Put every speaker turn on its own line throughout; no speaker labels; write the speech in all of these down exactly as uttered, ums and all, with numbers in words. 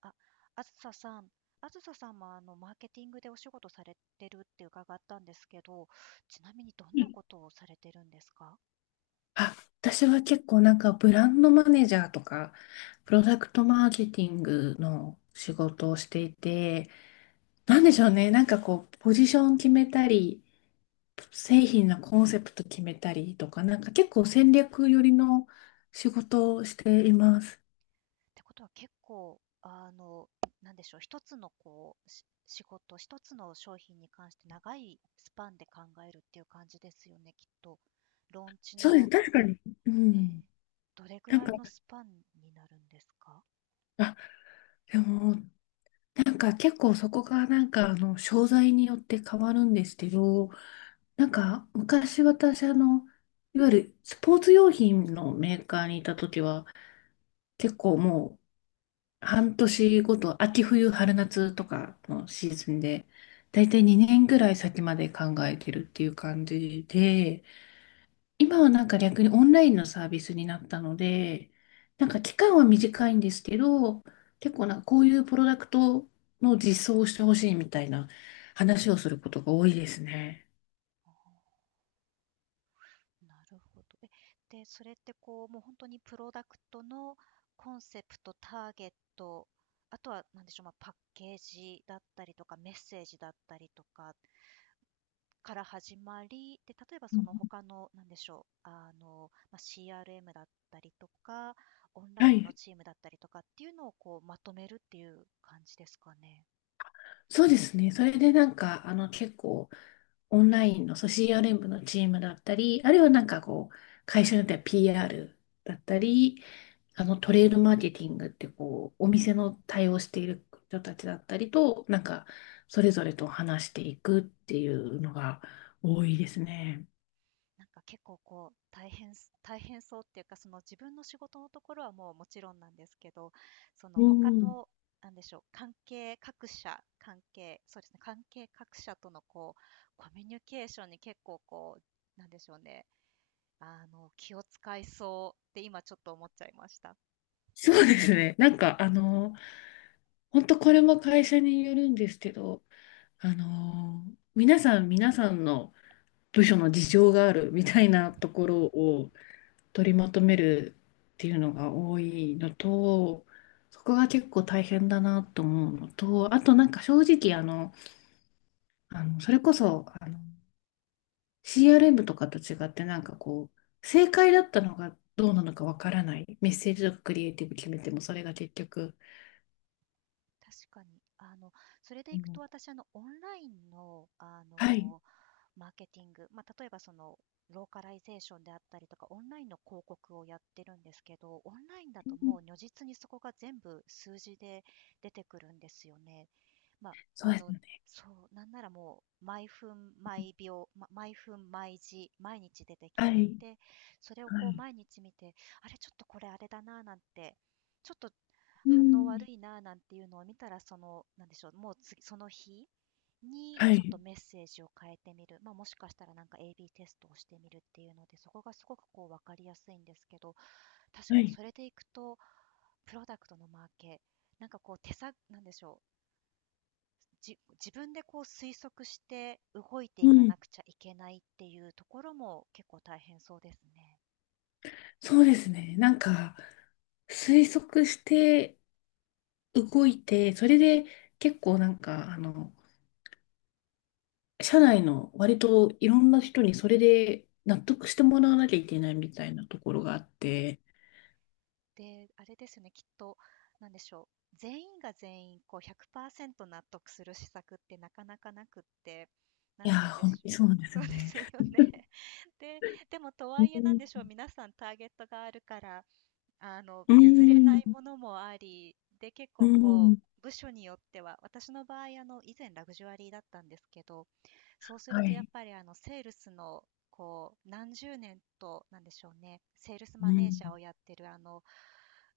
あ、あずささん、あずささんもあのマーケティングでお仕事されてるって伺ったんですけど、ちなみにどんなことをされてるんですか？
あ、私は結構なんかブランドマネージャーとか、プロダクトマーケティングの仕事をしていて、なんでしょうね、なんかこう、ポジション決めたり、製品のコンセプト決めたりとか、なんか結構戦略寄りの仕事をしています。
てことは結構、あの、なんでしょう、一つのこう、し仕事、一つの商品に関して長いスパンで考えるっていう感じですよね、きっと。ローンチ
そうです、
の、
確かに。うん。
ね、どれぐ
なん
ら
か、
いのスパンになるんですか？
あ、でも、なんか結構そこがなんかあの、商材によって変わるんですけど、なんか、昔私、あの、いわゆるスポーツ用品のメーカーにいた時は、結構もう半年ごと、秋冬、春夏とかのシーズンで、だいたいにねんぐらい先まで考えてるっていう感じで、今はなんか逆にオンラインのサービスになったので、なんか期間は短いんですけど、結構なんかこういうプロダクトの実装をしてほしいみたいな話をすることが多いですね。
あーなるほど。え、で、それってこう、もう本当にプロダクトのコンセプト、ターゲット、あとは、なんでしょう、まあ、パッケージだったりとか、メッセージだったりとか、から始まり、で、例えば
う
その
ん
他の、なんでしょう、あの、まあ、シーアールエム だったりとか、オンラ
は
インの
い。
チームだったりとかっていうのをこうまとめるっていう感じですかね。
そうですね。それでなんか、あの、結構、オンラインの組織連部のチームだったり、あるいはなんかこう、会社によっては ピーアール だったり、あの、トレードマーケティングってこう、お店の対応している人たちだったりと、なんか、それぞれと話していくっていうのが多いですね。
なんか結構こう、大変す大変そうっていうか、その自分の仕事のところはもうもちろんなんですけど、その
う
他の、
ん。
なんでしょう、関係各社、関係そうですね、関係各社とのこう、コミュニケーションに結構こう、なんでしょうね、あの、気を使いそうって今ちょっと思っちゃいました。
そうですね。なんか、あの、本当これも会社によるんですけど、あの、皆さん、皆さんの、部署の事情があるみたいなところを取りまとめるっていうのが多いのと、そこが結構大変だなと思うのと、あとなんか正直あの、あのそれこそあの シーアールエム とかと違ってなんかこう、正解だったのがどうなのかわからない。メッセージとかクリエイティブ決めてもそれが結局。
確かに。あの、それで
う
いくと
ん
私、あの、オンラインの、あ
はい、
の、マーケティング、まあ、例えばそのローカライゼーションであったりとか、オンラインの広告をやってるんですけど、オンラインだ
う
とも
ん
う如実にそこが全部数字で出てくるんですよね。まあ、
そう
あ
です
の、
よね。
そう、なんならもう、毎分、毎秒、ま毎分、毎時、毎日出てき
は
て、
い、
で、それを
は
こう
い、
毎日見て、あれ、ちょっとこれあれだな、なんて、ちょっと
う
反応悪
ん、
いなあなんていうのを見たら、その、なんでしょう、もう次その日に
は
ちょっ
い、
とメッセージを変えてみる、まあ、もしかしたらなんか エービー テストをしてみるっていうので、そこがすごくこう分かりやすいんですけど、確か
は
に
い、
それでいくと、プロダクトのマーケ、なんかこう手さ、なんでしょう、じ自分でこう推測して動いてい
う
か
ん、
なくちゃいけないっていうところも結構大変そうですね。
そうですね。なんか、推測して動いて、それで結構なんか、あの、社内の割といろんな人にそれで納得してもらわなきゃいけないみたいなところがあって、
で、あれですよね、きっと、なんでしょう、全員が全員こうひゃくパーセント納得する施策ってなかなかなくって、な
い
ん
や
て言う
ー、
んで
本当
しょう。
にそうなんで す
そう
よ
で
ね。
すよね。で、でもと
う
はいえなんでしょ
ん、
う、皆さんターゲットがあるから、あの、
う
譲れない
ん、
ものもあり、で、結
う
構こ
ん
う、部署によっては、私の場合、あの、以前ラグジュアリーだったんですけど、そうする
は
とやっ
い。
ぱりあの、セールスの、こう、何十年と、なんでしょうね、セールス
う
マネー
ん、
ジャーをやってるあの、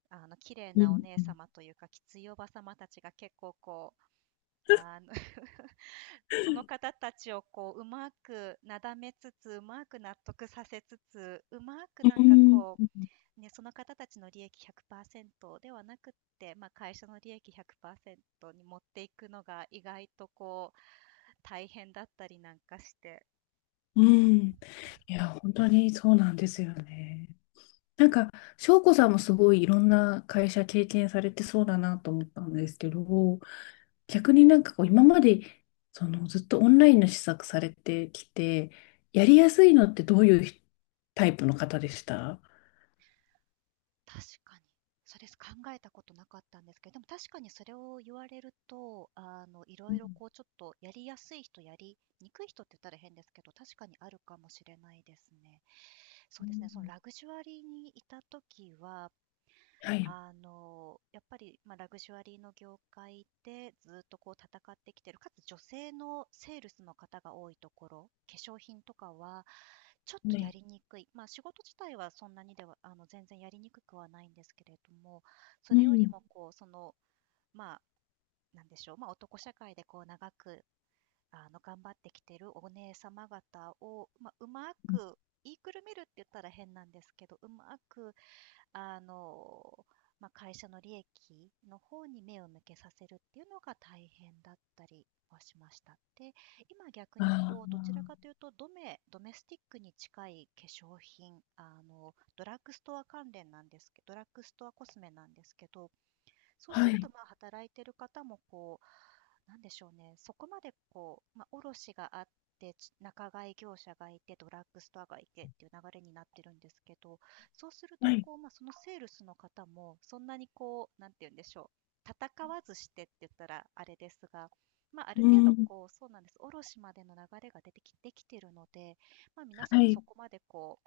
あの、綺麗
う
なお
ん、
姉様というか、きついおば様たちが結構こう、あの その方たちをこう、うまくなだめつつ、うまく納得させつつ、うまくな
う
んか
ん、
こう、ね、その方たちの利益ひゃくパーセントではなくって、まあ、会社の利益ひゃくパーセントに持っていくのが意外とこう大変だったりなんかして。
うん。いや、本当にそうなんですよね。なんか、翔子さんもすごいいろんな会社経験されてそうだなと思ったんですけど、逆になんかこう今までそのずっとオンラインの施策されてきて、やりやすいのってどういうひタイプの方でした？
確かに。それ考えたことなかったんですけど、でも確かにそれを言われると、あの、いろ
う
い
ん
ろこうちょっとやりやすい人、やりにくい人って言ったら変ですけど、確かにあるかもしれないですね。そう
う
ですね、その
ん
ラグジュアリーにいた時は、
はい。
あの、やっぱり、まあ、ラグジュアリーの業界でずっとこう戦ってきてる、かつ女性のセールスの方が多いところ、化粧品とかはちょっ
は
とや
い。
りにくい、ま、あ仕事自体はそんなにではあの、全然やりにくくはないんですけれども、そ
う
れより
ん。
もこう、その、ま、あなんでしょう、ま、あ男社会でこう長く、あの、頑張ってきてるお姉様方を、まあ、うまく言いくるめるって言ったら変なんですけど、うまくあの、まあ、会社の利益の方に目を向けさせるっていうのが大変だったりはしました。で、今逆にこう、どちらかと
あ
いうと、ドメ、ドメスティックに近い化粧品、あの、ドラッグストア関連なんですけど、ドラッグストアコスメなんですけど、そ
あ、
うす
は
ると、
い。
まあ、働いてる方もこう、なんでしょうね、そこまでこう、まあ、卸があって、ち仲買業者がいて、ドラッグストアがいてっていう流れになってるんですけど、そうする
は
と、
い。
こう、まあ、そのセールスの方も、そんなにこう、なんて言うんでしょう、戦わずしてって言ったらあれですが、まあ、ある
う
程度
ん。
こう、そうなんです、卸までの流れが出てき、できてるので、まあ、皆さ
は
んそ
い。
こまでこ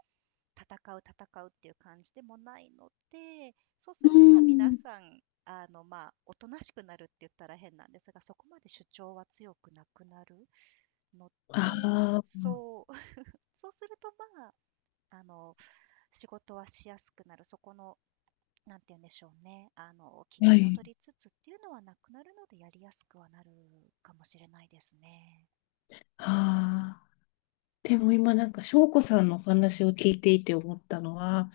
戦う戦うっていう感じでもないので、そうす
う
るとまあ皆
ん。
さん、あのまあおとなしくなるって言ったら変なんですが、そこまで主張は強くなくなるので、
あ
そう そうするとまあ、あの仕事はしやすくなる、そこの、なんて言うんでしょうね、あの機
あ、は
嫌を
い。
取りつつっていうのはなくなるので、やりやすくはなるかもしれないですね。
ああ。でも今なんか、翔子さんのお話を聞いていて思ったのは、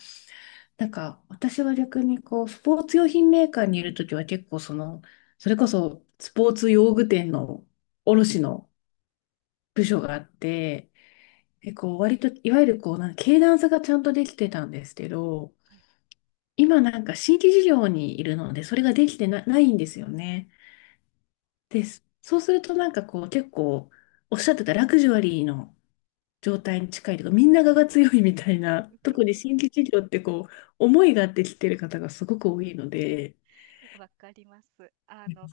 なんか、私は逆にこう、スポーツ用品メーカーにいるときは結構その、それこそスポーツ用具店の卸の部署があって、結構割と、いわゆるこう、なんか、経団差がちゃんとできてたんですけど、
はい、
今なんか新規事業にいるので、それができてな、ないんですよね。で、そうするとなんかこう、結構、おっしゃってたラグジュアリーの状態に近いというか、みんながが強いみたいな、特に新規事業ってこう、思いがあってきてる方がすごく多いので、
わかります。あの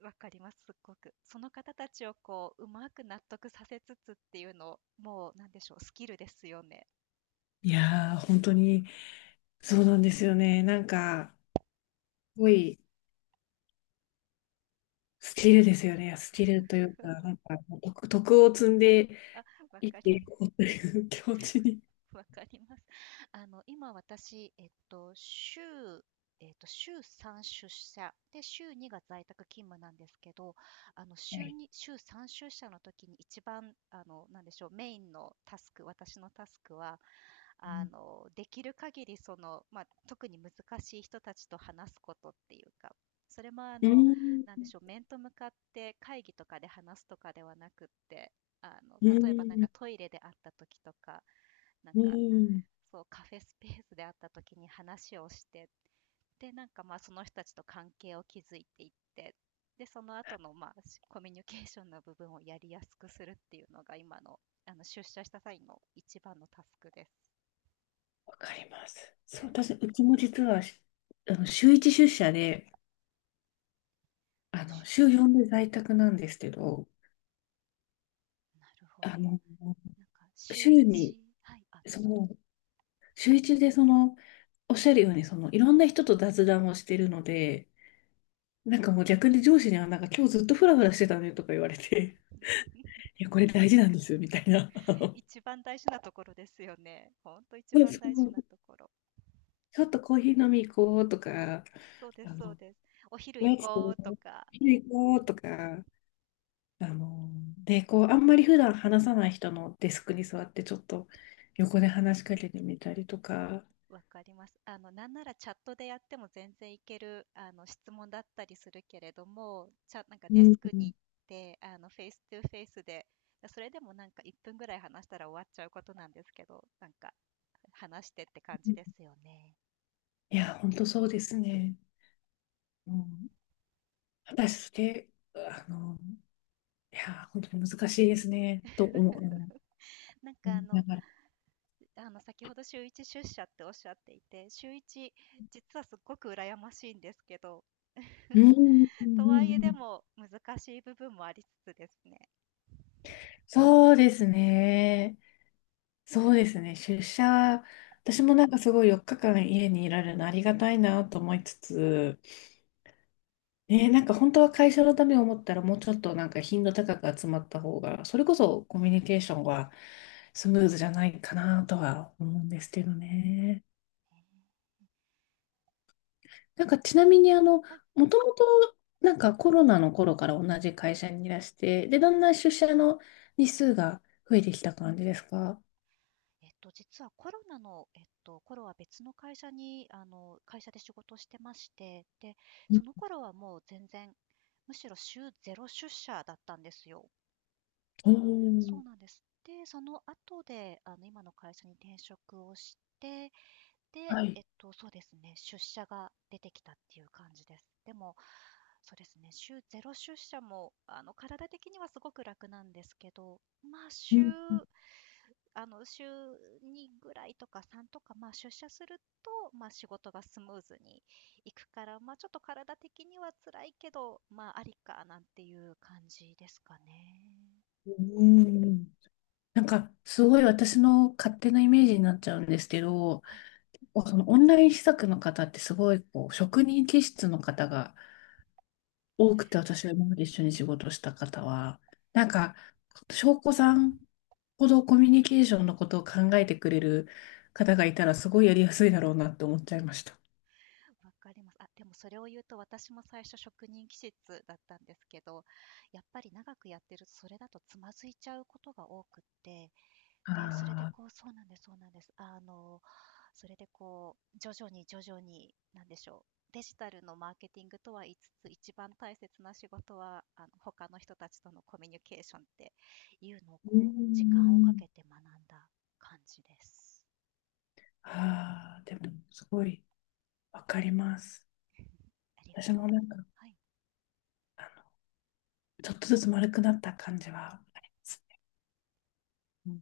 わかります、すっごく。その方たちをこう、うまく納得させつつっていうの、もうなんでしょう、スキルですよね。
いやー、本当に、そうなんですよね。なんか、すごい、スキルですよね。スキルというか、なんか、徳、徳を積んで
あ、わ
生き
か
て
り
いこ うという気持ちに。
わかります。あの、今私、えっと、週、えっと、週さん出社で、週にが在宅勤務なんですけど、あの、
は
週
い。
に、週さん出社の時に一番、あの、なんでしょう、メインのタスク、私のタスクは、あのできる限りその、まあ、特に難しい人たちと話すことっていうか、それもあ
う
の
ん、
なんでしょう、面と向かって会議とかで話すとかではなくって、あの
う
例えばなんか
ん、
トイレで会った時とか、なん
う
か
ん、
そうカフェスペースで会った時に話をして、でなんかまあその人たちと関係を築いていって、でその後のまあしコミュニケーションの部分をやりやすくするっていうのが今のあの出社した際の一番のタスクで
わかります。そう、私、うちも実は、しあの、週いち出社で、あの、
す。
週よんで在宅なんですけど、
なるほ
あ
ど。
の、
なんか週
週に、
一、はい、あ、どう
そ
ぞどう
の、
ぞ。
週いちでその、おっしゃるように、その、いろんな人と雑談をしてるので、なんかもう逆に上司には、なんか今日ずっとフラフラしてたねとか言われて、いや、これ大事なんですよ、みたいな。あ の
一番大事なところですよね。ほんと一
そう
番
そ
大事な
う、
ところ。
ちょっとコーヒー飲み行こうとか、
そうで
あ
すそう
の、
です。お昼
お
行
やつ
こ
食
うとか、
べに行こうとか、あの、で、こう、あんまり普段話さない人のデスクに座って、ちょっと横で話しかけてみたりとか、
わかります。あの、なんならチャットでやっても全然いける、あの、質問だったりするけれども、ちゃなんか
う
デ
ん、
スク
い
に行って、あの、フェイストゥフェイスで、それでもなんかいっぷんぐらい話したら終わっちゃうことなんですけど、なんか話してって感じですよね。
や、本当そうですね。うん、果たして、あの、いや、本当に難しいですね、と思う。う
なんかあ
んな
の
がら。
であの先ほど週いち出社っておっしゃっていて、週いち、実はすっごく羨ましいんですけど、
うん、う んう
と
んう
はいえで
ん
も難しい部分もありつつですね。
そうですね。そうですね。出社、私もなんかすごいよっかかん家にいられるのありがたいなと思いつつ、ね、なんか本当は会社のためを思ったらもうちょっとなんか頻度高く集まった方が、それこそコミュニケーションはスムーズじゃないかなとは思うんですけどね。なんかちなみにあの、
はい。
もともとなんかコロナの頃から同じ会社にいらして、で、だんだん出社の日数が増えてきた感じですか？
えっと、実はコロナの、えっと、頃は別の会社に、あの、会社で仕事をしてまして、で、その頃はもう全然、むしろ週ゼロ出社だったんですよ。
お
そうなん
ー
です。で、その後で、あの、今の会社に転職をして、で、
はい。
えっと、そうですね、出社が出てきたっていう感じです。でも、そうですね、週ゼロ出社も、あの、体的にはすごく楽なんですけど、まあ、
う
週
ん
あの、週にぐらいとかさんとか、まあ、出社すると、まあ、仕事がスムーズにいくから、まあ、ちょっと体的には辛いけど、まあ、ありかなんていう感じですかね。
うんうんなんか、すごい私の勝手なイメージになっちゃうんですけど、
はい。
そのオンライン施策の方ってすごいこう職人気質の方が多くて、私が今まで一緒に仕事した方は、なんか、翔子さんほどコミュニケーションのことを考えてくれる方がいたら、すごいやりやすいだろうなって思っちゃいました。
わかります。あ、でもそれを言うと私も最初職人気質だったんですけど、やっぱり長くやってるとそれだとつまずいちゃうことが多くって、で、それで
ああ、
こう、そうなんですそうなんです。あの、それでこう、徐々に徐々に、なんでしょう、デジタルのマーケティングとは言いつつ、一番大切な仕事は、あの、他の人たちとのコミュニケーションっていうのを
う
こう、時間をか
ん。
けて学んだ感じです。
ああ、でも、すごいわかります。
ありが
私
とう
も
ございま
な
す。
んか、
はい。
ちょっとずつ丸くなった感じはありますね。